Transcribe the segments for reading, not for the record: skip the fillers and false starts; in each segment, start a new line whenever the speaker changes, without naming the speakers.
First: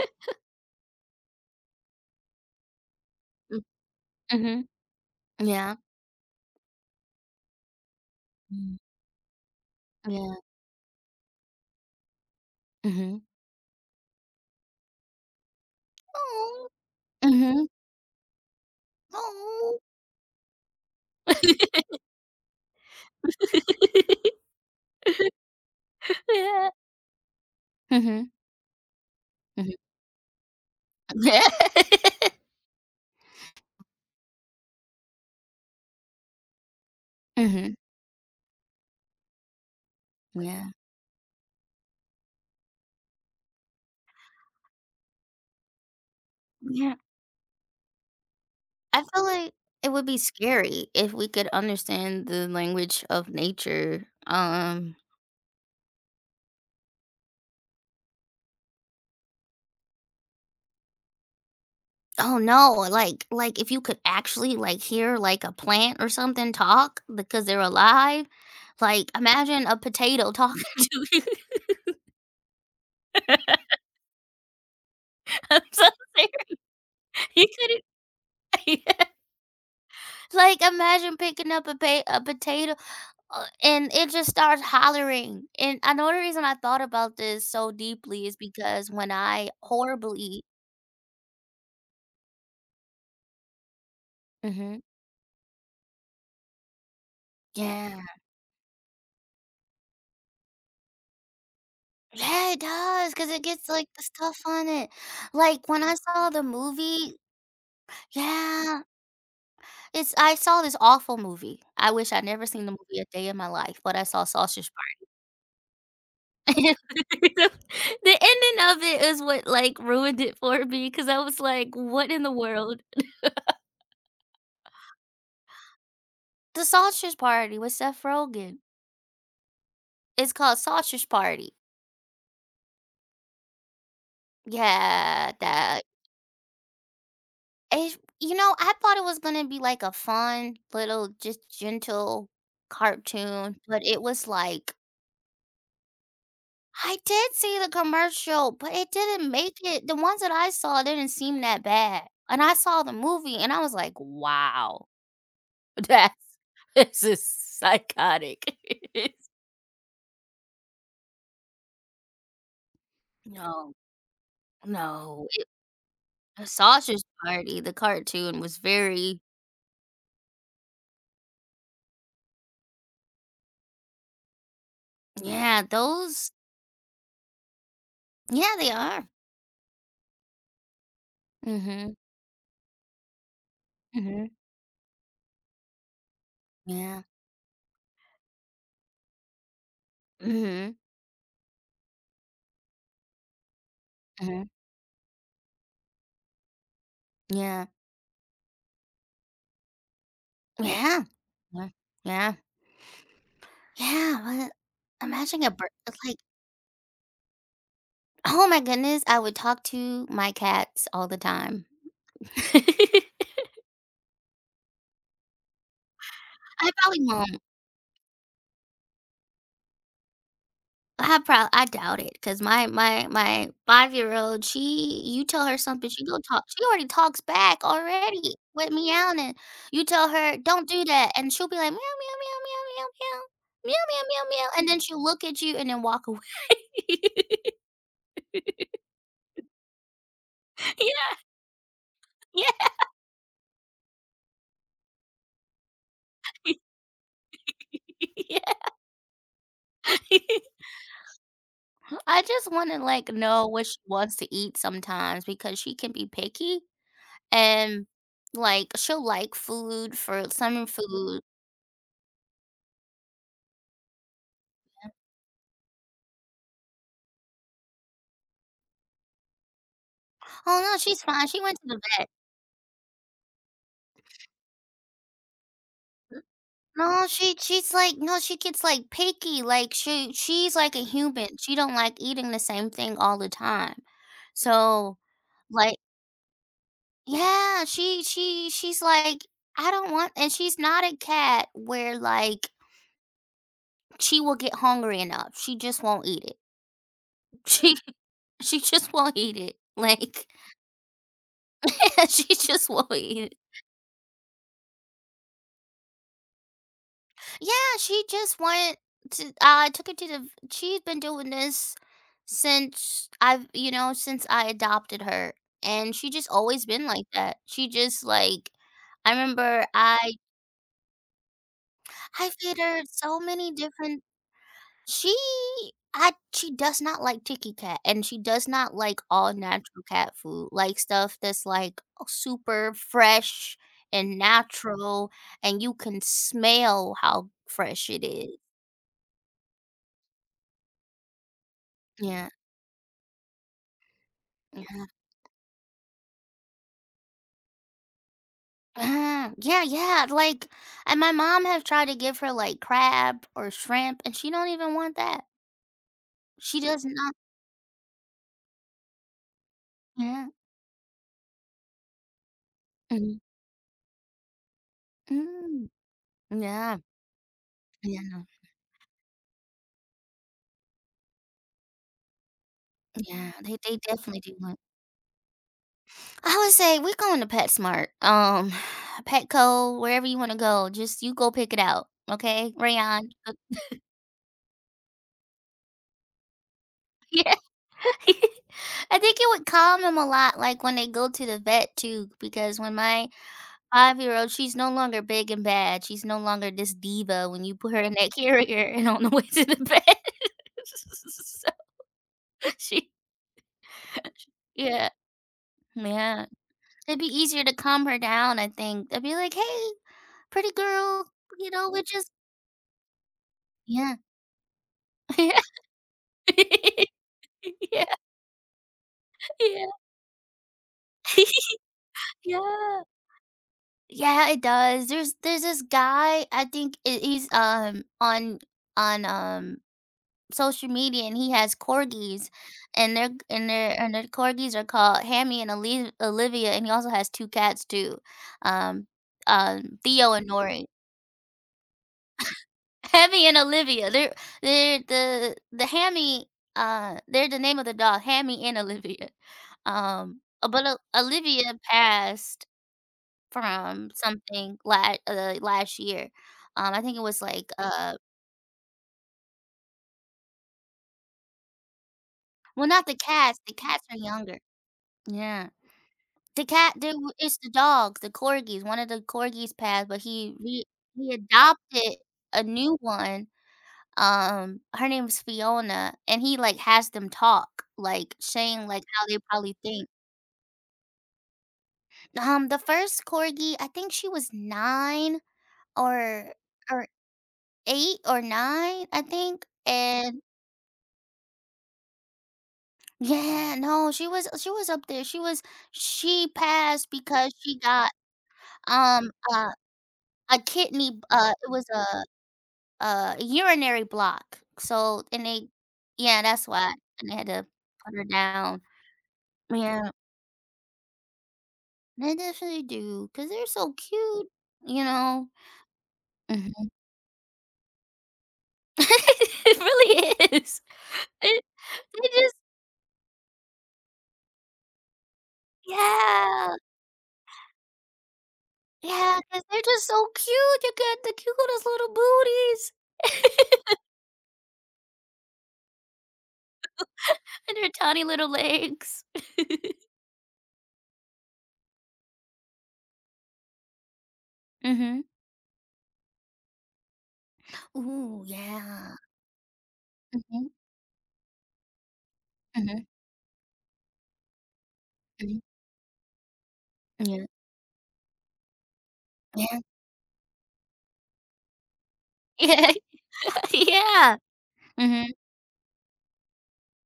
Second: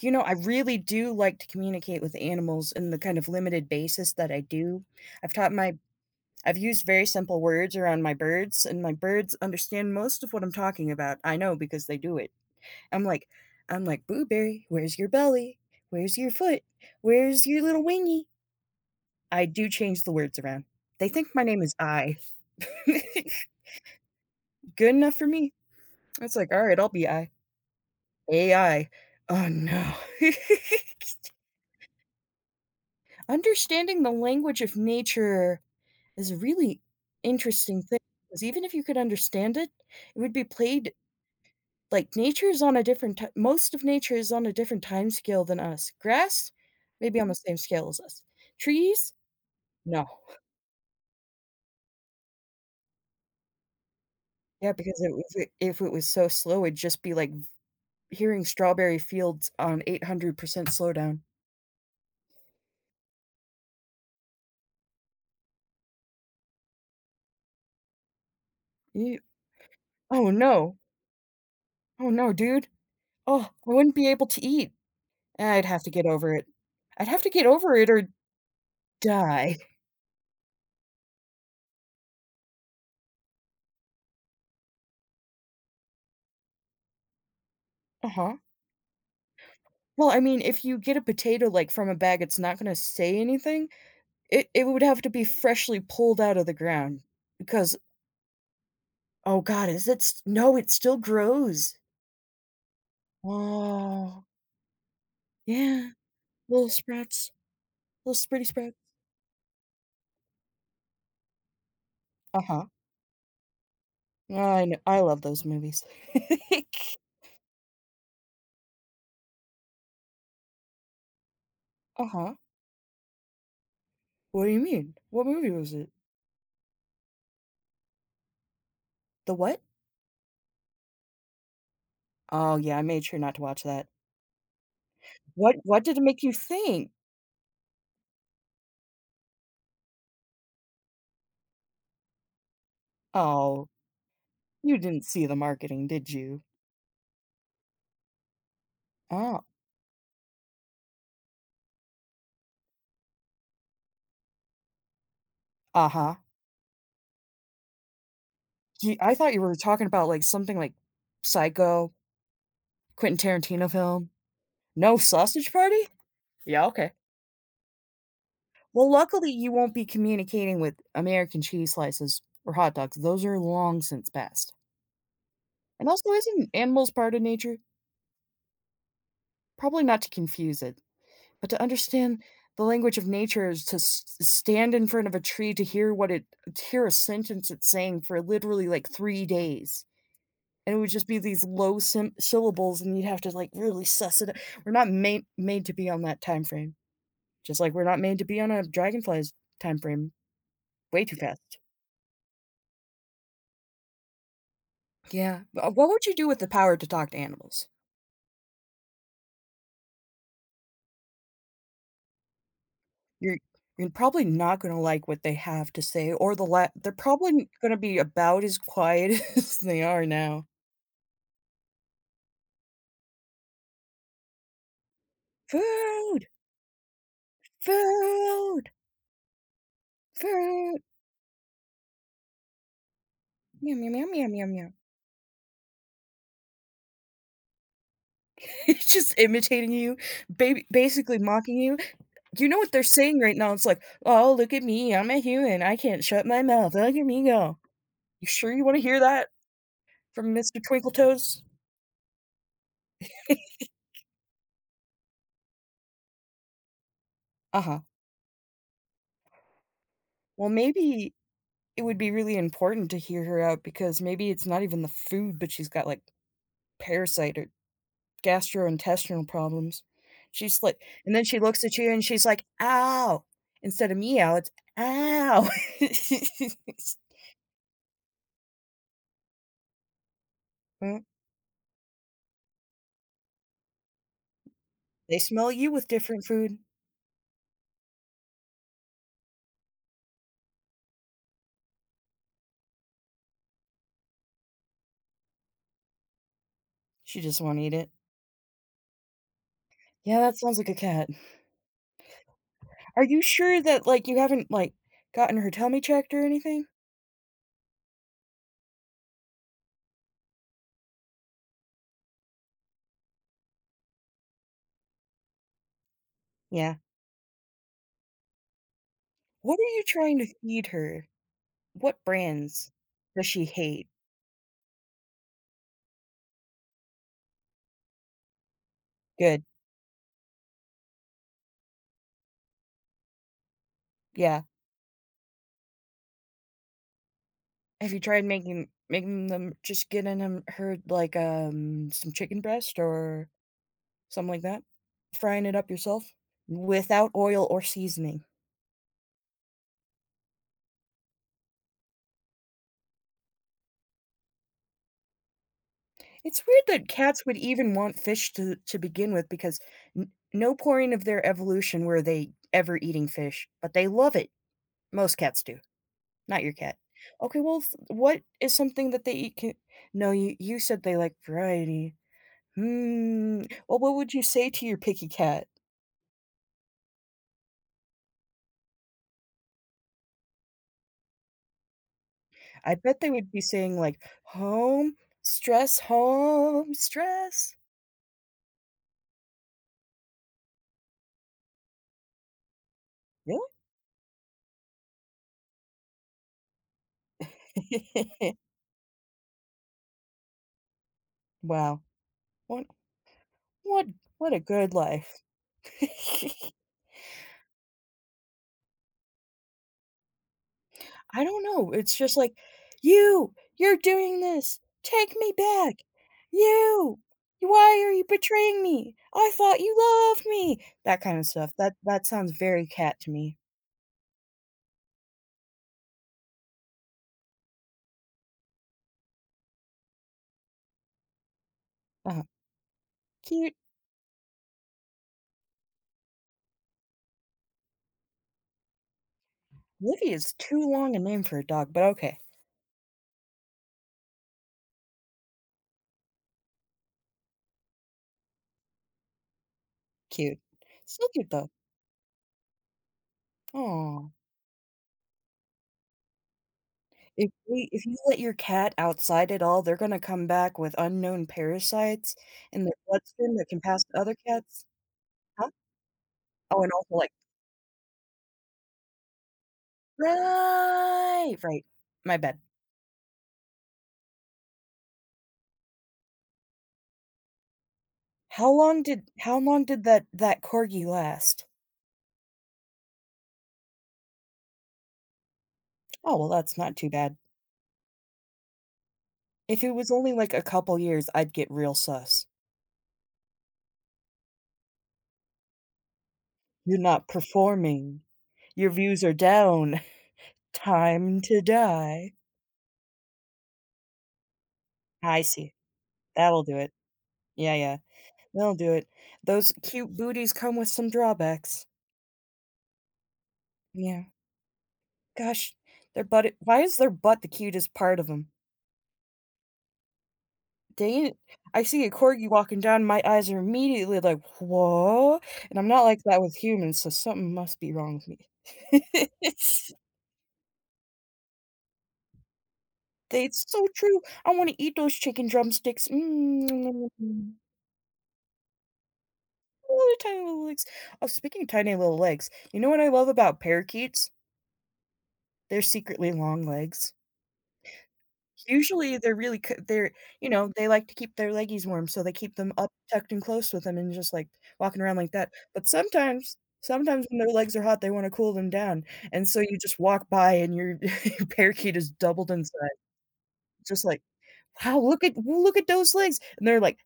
You know, I really do like to communicate with animals in the kind of
Mm,
limited basis that I
mhm.
do. I've taught
Yeah.
my I've used very simple words around my birds,
Mm.
and my birds understand most of
Yeah.
what I'm talking about. I know because they do it. I'm
Mhm.
like I'm like, "Blueberry, where's your belly? Where's your foot?
Oh.
Where's your
Mhm.
little wingy?" I do
Oh.
change the words around. They think my name is I. Good enough for me. It's like,
Yeah.
"Alright, I'll be I.
Mhm.
AI." Oh,
Mhm.
no.
Yeah.
Understanding the language of nature is a really
Mhm.
interesting thing. Because even if you could understand it, it would be
Yeah.
played like, nature is on a different ti most of nature is on a different time scale than us. Grass,
Yeah.
maybe on the same scale as us.
I
Trees?
feel like it
No.
would be scary if we could understand the language of nature.
Yeah, because it was I if it was so slow, it'd just be like hearing strawberry fields on 800% slowdown.
Oh, no, like, if you could actually, like, hear, like, a plant or something talk because they're alive. Like,
Ew.
imagine a
Oh,
potato talking
no.
to you.
Oh, no, dude. Oh, I wouldn't be able to eat.
I'm
I'd have
so
to get over it.
serious.
I'd have to
You
get over it or
couldn't
die.
Like, imagine picking up a potato and it just starts hollering. And I know the reason I thought about this so deeply
Uh-huh.
is because when I
Well, I mean,
horribly
if you get a potato, like, from a bag, it's not gonna say anything. It
Mhm.
would have to be freshly pulled out of the ground because
Yeah.
oh god, is it s no, it still grows.
Yeah, it does. Because it gets, like, the
Oh,
stuff on it. Like, when
yeah,
I saw the
little
movie
sprouts, little spritty sprouts.
yeah, it's I saw this awful movie. I wish I'd never
Uh-huh.
seen the movie a day in my life, but I saw
I
Sausage
know. I
Party.
love those movies.
The the ending of it is what, like, ruined it for me because I was like, "What in the
Uh-huh.
world?"
What do you mean? What movie was it?
The Sausage Party with Seth Rogen.
The what?
It's called Sausage Party.
Oh, yeah, I made sure not to watch that.
Yeah,
What
that
did it make you think?
it you know, I thought it was gonna be like a fun little just gentle cartoon,
Oh,
but it was like
you didn't see the marketing, did you?
I did see the commercial, but it didn't
Oh,
make it. The ones that I saw didn't seem that bad. And I saw the movie and I was like, wow,
uh-huh.
that's this is psychotic.
Gee, I thought you were talking about, like, something like Psycho, Quentin Tarantino
No,
film. No
no.
sausage party?
The
Yeah, okay.
Sausage Party, the cartoon was
Well,
very
luckily, you won't be communicating with American cheese slices or hot dogs, those are long since past.
Yeah,
And also,
those
isn't animals part of nature?
yeah, they are.
Probably not to confuse it, but to
Mhm.
understand the language of nature is to s
Mhm.
stand in front of a tree to hear what it to hear a
Yeah.
sentence it's saying for literally, like, 3 days. And
Mhm.
it would just be these low sym syllables, and you'd have to, like, really suss it o
Mhm.
We're not made to be on that time frame, just
Yeah.
like we're not made to be on a dragonfly's time frame, way
Yeah.
too fast.
Yeah. Yeah. Yeah, what
Yeah,
imagine a bird
what would you
like,
do with the power to talk to animals?
oh my goodness, I would talk to my cats all the time.
You're you're probably not gonna like what they have to say or
I
they're
probably won't.
probably gonna be about as quiet as they are now.
I doubt it, cause my five-year-old, she you tell her something,
"Food,
she already talks back already
food,
with meowing, and you tell her, "Don't
food,
do that," and she'll be like, "Meow, meow, meow, meow, meow, meow.
meow,
Meow,
meow,
meow,
meow,
meow,
meow, meow,
meow,"
meow."
and then she'll look at you and then walk away.
It's just imitating you, ba
Yeah,
basically mocking you. You
yeah,
know what they're saying right now? It's like, "Oh, look at me, I'm a human, I can't shut my mouth, look at me go." You
yeah.
sure you wanna hear that from Mr. Twinkletoes?
I just wanna, like, know what she wants to eat sometimes because she can be picky
Uh-huh.
and, like, she'll like food for
Well,
some
maybe
food.
it would be really important to hear her out because maybe it's not even the food, but she's got, like, parasite or gastrointestinal problems.
"Oh,
She's
no,
like
she's
and then
fine,
she
she went
looks
to
at
the
you and
vet."
she's like, "Ow." Instead of meow, it's ow.
No, she's like no, she gets like picky. Like she's like a
Mm,
human. She don't like eating the same thing all the time. So
they smell you
like
with different food.
yeah, she's like I don't want and she's not a cat where like she will get hungry enough. She just won't eat it.
She just won't eat
She
it.
she just won't eat it.
Yeah,
Like
that sounds like a cat.
she just won't
Are
eat
you
it.
sure that, like, you haven't, like, gotten her tummy checked or anything?
Yeah, she just went to I took her to the she's been doing this since I've, you know, since I adopted her. And she just always
Yeah.
been like that. She just like I
What are
remember
you trying to feed her? What
I fed
brands
her so
does she
many
hate?
different she I she does not like Tiki Cat and she does not like all
Good,
natural cat food. Like stuff that's like super fresh and
yeah.
natural and you can smell how fresh
Have you
it
tried
is.
making them just getting them her, like, some
Yeah.
chicken breast or something like that? Frying it up yourself without oil or seasoning.
Yeah, yeah, like and my mom have tried to give her, like, crab or shrimp, and she don't even want that.
It's
She
weird
does
that
not
cats would even want fish to begin with because n
yeah,
no point of their evolution were they ever eating
mhm,
fish, but they love it. Most cats do.
mm,
Not your cat.
yeah,
Okay, well, s
yeah,
what is something that they eat can No, you said they like variety.
yeah,
Hmm.
they
Well, what would
definitely
you
do
say
want
to your picky cat?
I would say we're going to PetSmart, Petco, wherever you wanna go, just you go pick it out, okay,
I bet
Rayon,
they would be saying like, "Home, stress, home,
yeah.
stress."
I think it would calm 'em a lot, like, when they go to the vet too, because when my
Really?
5 year-old, she's no longer big and bad, she's no longer this diva when you put her in that carrier and on the way to the bed. So
Wow. What
she
what what a good
yeah,
life.
yeah. It'd be easier to calm her down, I think. I'd be like, "Hey, pretty girl,
I don't
you know,
know,
we're
it's
just"
just like, "You! You're
Yeah.
doing this! Take me
Yeah.
back! You! Why
Yeah,
are you betraying me? I thought
yeah.
you loved me!" That kind of stuff, that sounds very
Yeah.
cat to me.
Yeah, it does. There's this guy, I think I he's, on on, um social media and he has
Uh-huh.
corgis and
Cute.
their corgis are called Hammy and Olivia and he also has two cats too. Um
Livy
Theo and
is too
Nori.
long a name for a dog, but okay.
Hammy and Olivia. They're the Hammy they're the name of the dog, Hammy and Olivia.
Cute. Still cute, though.
Olivia passed from
Aw.
something last year. I think it was like
If you let your cat outside at all, they're gonna come back with unknown parasites in
well
their
not the
bloodstream
cats,
that
the
can pass
cats are
to other
younger.
cats. Huh?
Yeah. The
Oh, and
cat
also,
dude
like
it's the dog, the corgis, one of the corgis passed, but he he
right, right.
adopted
My bad.
a new one, her name is Fiona, and he, like, has them talk, like, saying, like, how they
How
probably
long did
think.
that corgi last?
The 1st corgi, I think she was 9
Oh, well,
or
that's not
or
too bad.
8 or 9, I think,
If it was only,
and
like, a couple years, I'd get real sus.
Yeah, no, she was up there, she was she
"You're
passed
not
because she got,
performing. Your views
um,
are
uh,
down.
a kidney
Time to
it was a
die."
Urinary block. So
I
and they
see.
yeah,
That'll
that's
do it.
why, and they had to
Yeah, yeah.
put her
That'll
down.
do it. Those
Yeah,
cute booties come with some drawbacks.
they definitely do, because 'cause they're so
Yeah.
cute, you know?
Gosh, their butt why
Mhm.
is their butt the cutest part of them?
It really is.
They
It
I see a
they
corgi
just
walking down, my eyes are immediately like, "Whoa," and I'm not like that with
yeah,
humans, so something must be wrong with me.
yeah, because 'cause they're
It's
just so cute, you got the cutest little booties
it's so true. I wanna eat those chicken drumsticks. Mm.
and their tiny little legs.
Ooh, tiny little legs. Oh, speaking of tiny little legs, you know what I love about parakeets?
Mhm.
They're secretly long legs.
Ooh, yeah.
Usually, they're really c they're you
Mhm,
know, they like to keep their leggies warm, so they keep them up
mhm,
tucked and close with them and just, like, walking around like that,
mhm.
but sometimes when
Yeah,
their legs are hot, they wanna cool them down, and so you
yeah,
just walk by and your your parakeet is doubled in
yeah,
size, just like,
yeah.
"Wow,
Mhm,
look at those legs," and they're like,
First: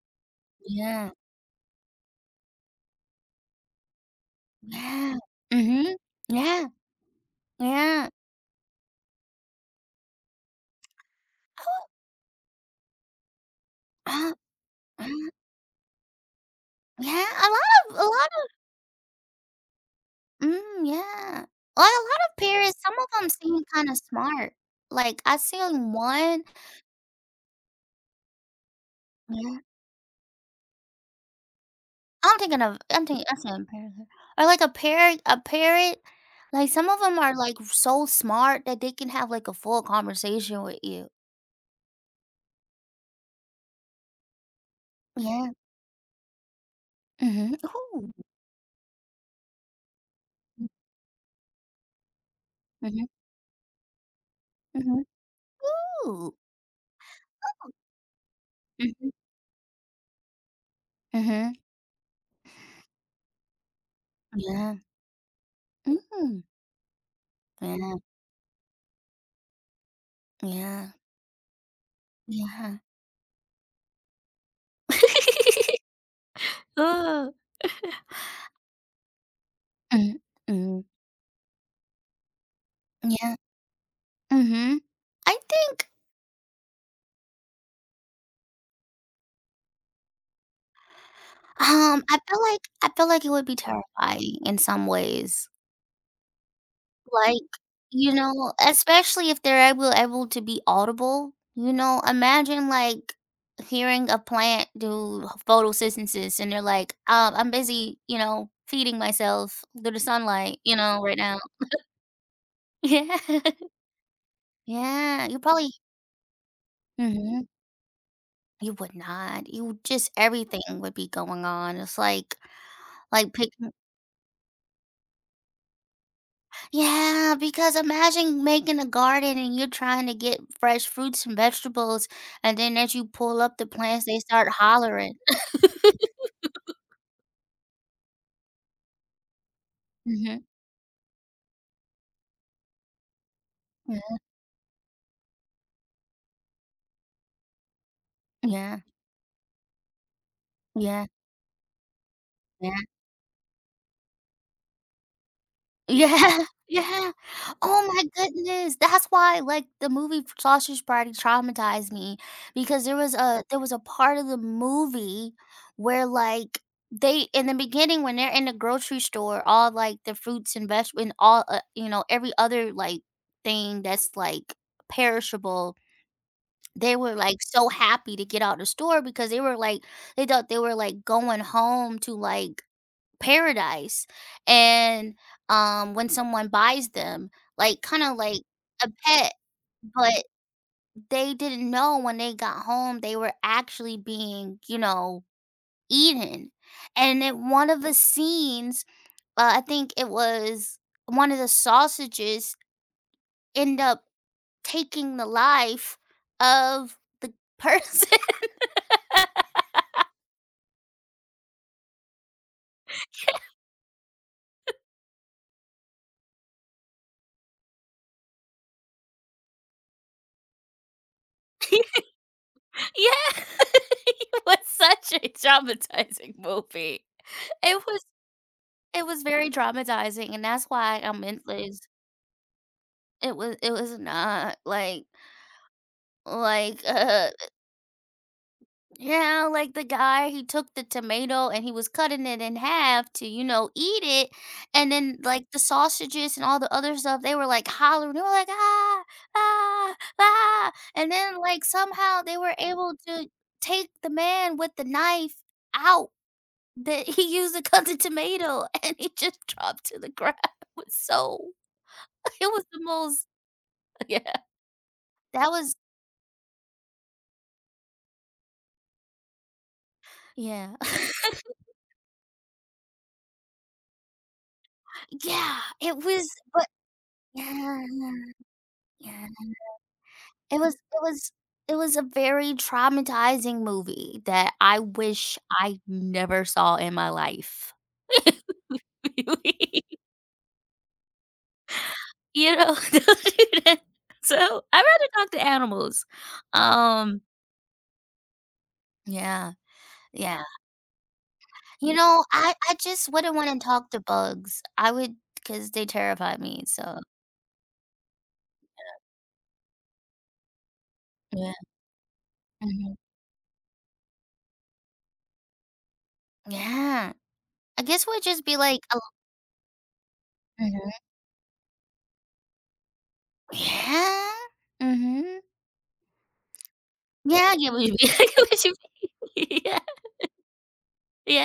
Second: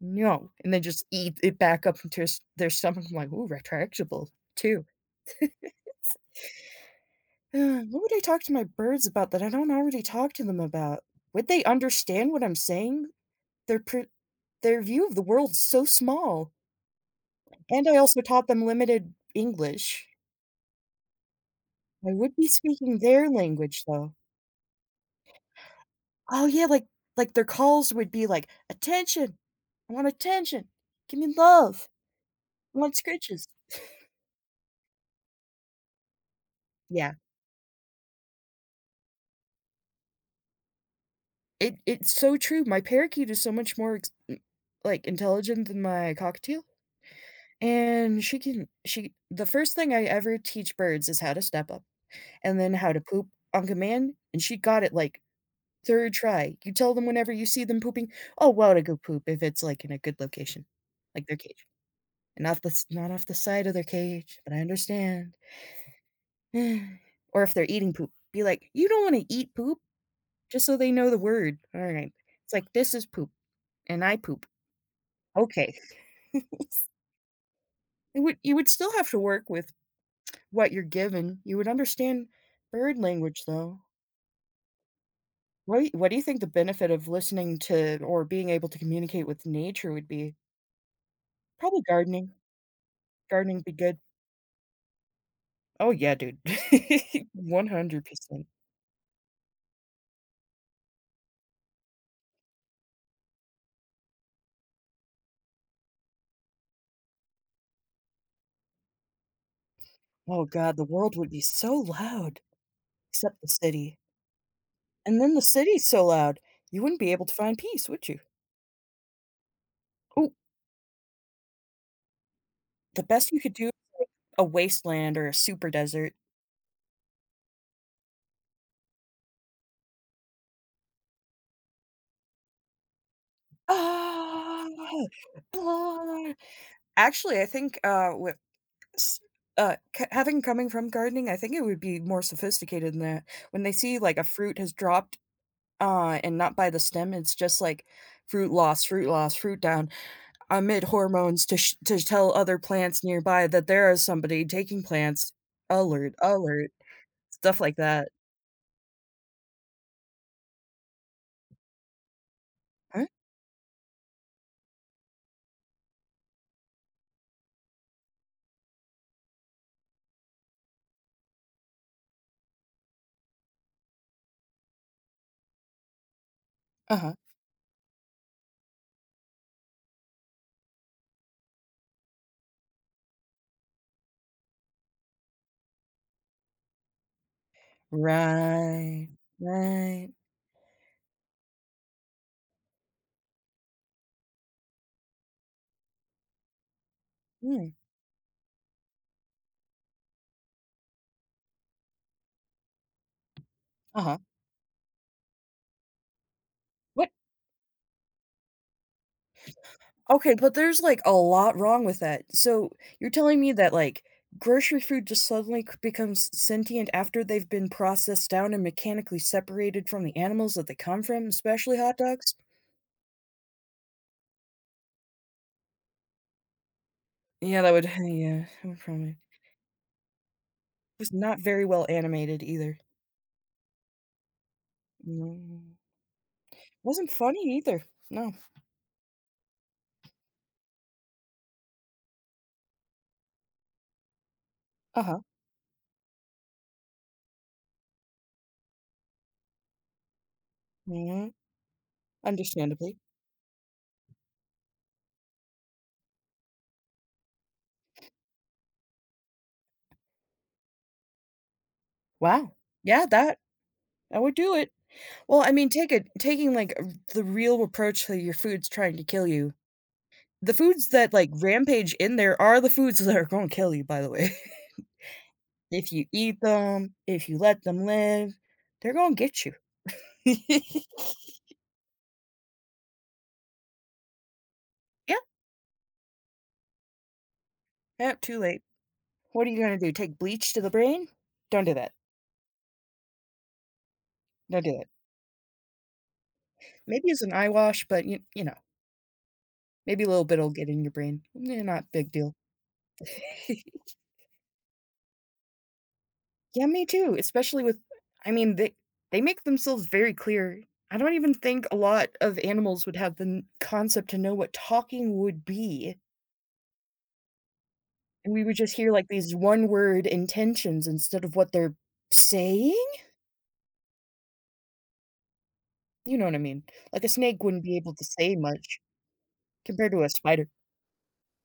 "No," and they just
yeah.
eat it back up into s their stomach, I'm like, "Ooh, retractable too."
Yeah. Mhm. Yeah,
What
yeah.
would I talk to my birds about that I don't already talk to them about? Would they
Oh,
understand what I'm saying? Their per
Uh,
their view of the
mhm.
world's so small,
Yeah, a lot
and I
of
also taught them limited English.
mm, yeah. Like a
I
lot
would
of
be
parents, some
speaking
of
their
them seem
language,
kinda
though.
smart. Like, I seen one
Oh, yeah, like, their calls would be like, "Attention!
yeah.
I want attention. Give me love. I want
I'm thinking I'm
scritches."
saying parent or like a parrot, like, some of
Yeah.
them are, like, so smart that they can have, like, a full conversation with you.
It's so true, my parakeet is so much more ex m like,
Yeah.
intelligent than my cockatiel,
Mhm. Ooh.
and she can she the first thing I ever teach birds is how to step up, and then how to
Mhm,
poop on command, and she got it,
mhm.
like, 3rd
Ooh.
try, you tell them whenever you see them pooping, "Oh, wow, to go
Mhm,
poop," if it's, like, in a good location, like their
mhm.
cage, and not the s not off the side of their cage, but I
Yeah.
understand.
Mm.
Or if they're eating
Yeah,
poop, be like, "You don't wanna eat poop?" Just so they
yeah.
know the word, alright. It's like,
Yeah.
"This is poop, and I poop." Okay.
Oh.
It would you would still have to work with
Mm,
what you're
mm,
given, you would understand bird
yeah,
language, though.
mhm. I think,
What do you think the benefit of listening to or being able to communicate with nature would be? Probably gardening.
I feel like it would be
Gardening be good.
terrifying in some ways,
Oh, yeah, dude.
like, you
100%.
know, especially if they're able able to be audible, you know, imagine, like, hearing a plant do photosynthesis and they're like, I'm busy, you know, feeding myself through the
Oh
sunlight, you
god, the
know,
world
right
would
now."
be so loud, except the
Yeah.
city. And
Yeah,
then
you
the
probably
city's so loud, you wouldn't be able to
Mhm.
find peace, would you?
You would not. You just
Oh,
everything would be going on. It's
the best
like
you could do
picking
a wasteland or a super desert.
Yeah, because imagine making a garden and you're trying to get fresh fruits and vegetables, and then as you pull up the plants, they start
Ah,
hollering.
ah. Actually, I think, with s c having
Mhm.
coming from gardening, I think it would be more sophisticated than that. When they see, like,
Yeah.
a fruit has dropped, and not by the stem, it's just like, "Fruit
Yeah.
loss, fruit loss, fruit down." Emit
Yeah.
hormones to sh to tell other
Yeah.
plants nearby that there is somebody taking plants. Alert,
Yeah,
alert,
yeah.
stuff like
Oh my
that.
goodness. That's why, like, the movie Sausage Party traumatized me because
Huh?
there was a part of the movie where, like, they in the beginning, when they're in the grocery store, all, like, the fruits and vegetables and all, you know, every other, like, thing that's, like, perishable, they
Uh-huh.
were, like, so happy to get out the store because they were, like they thought they were, like, going home to, like paradise. And, when someone buys them, like, kinda like a
Right,
pet,
right.
but they didn't know when they got home, they were actually being, you know, eaten. And in
Hmm.
one of the scenes, I think it was one of the sausages end up
Uh-huh.
taking the life of
What?
the person.
Okay, but there's, like, a lot wrong with that. So, you're telling me that, like, grocery food just suddenly c becomes sentient after they've been processed down and mechanically separated from the animals that they come from, especially hot dogs?
Yeah. It was such a traumatizing movie.
Yeah, that would
It was
yeah, that would
It
probably
was very traumatizing, and that's why I
it's not
meant
very
this.
well animated either.
It was not like
Mm.
like,
Wasn't funny either. No.
yeah, like, the guy, he took the tomato and he was cutting it in half to, you know, eat it, and then,
Uh-huh.
like, the sausages and all the other stuff, they were, like, hollering, they were like, "Ah, ah, ah," and
Mhm.
then, like, somehow they were able
Understandably.
to take the man with the knife out that he used to cut the tomato, and he just dropped to the ground. It was so It
Wow.
was the
Yeah,
most
that would
yeah.
do it. Well, I
That
mean,
was
take it taking, like, r the real approach to your food's trying to kill you. The
yeah.
foods that, like, rampage in there are the foods that are gonna kill you, by the way.
Yeah,
If
it
you
was
eat
but
them, if you let
yeah,
them live, they're gonna
yeah.
get you.
It was it was it was a very traumatizing movie that I
Yeah.
wish I never saw in my life.
Yep, too late. What are you gonna
Really,
do? Take bleach to the brain? Don't do that.
you know? Don't do that. So,
Don't do
I'd
that.
rather talk to animals.
Maybe it's
Um,
an eye wash, but you know,
yeah,
maybe a little
yeah.
bit'll get in your brain. Nah, not
You
big
know,
deal.
I just wouldn't wanna talk to bugs. I would because they terrify me,
Yeah, me
so
too, especially with I mean, they make themselves very clear. I don't even
yeah.
think a lot of animals would
Mhm.
have the n concept to know what talking would be,
Yeah. I guess we would
and we
just
would
be
just
like
hear,
a
like, these one-word intentions
mhm.
instead of what they're saying?
Yeah. Mhm.
You know what I mean? Like, a snake
Yeah, I
wouldn't
get
be
what you
able
mean.
to
I
say
get what you
much
mean. Yeah.
compared to a spider.
Yeah.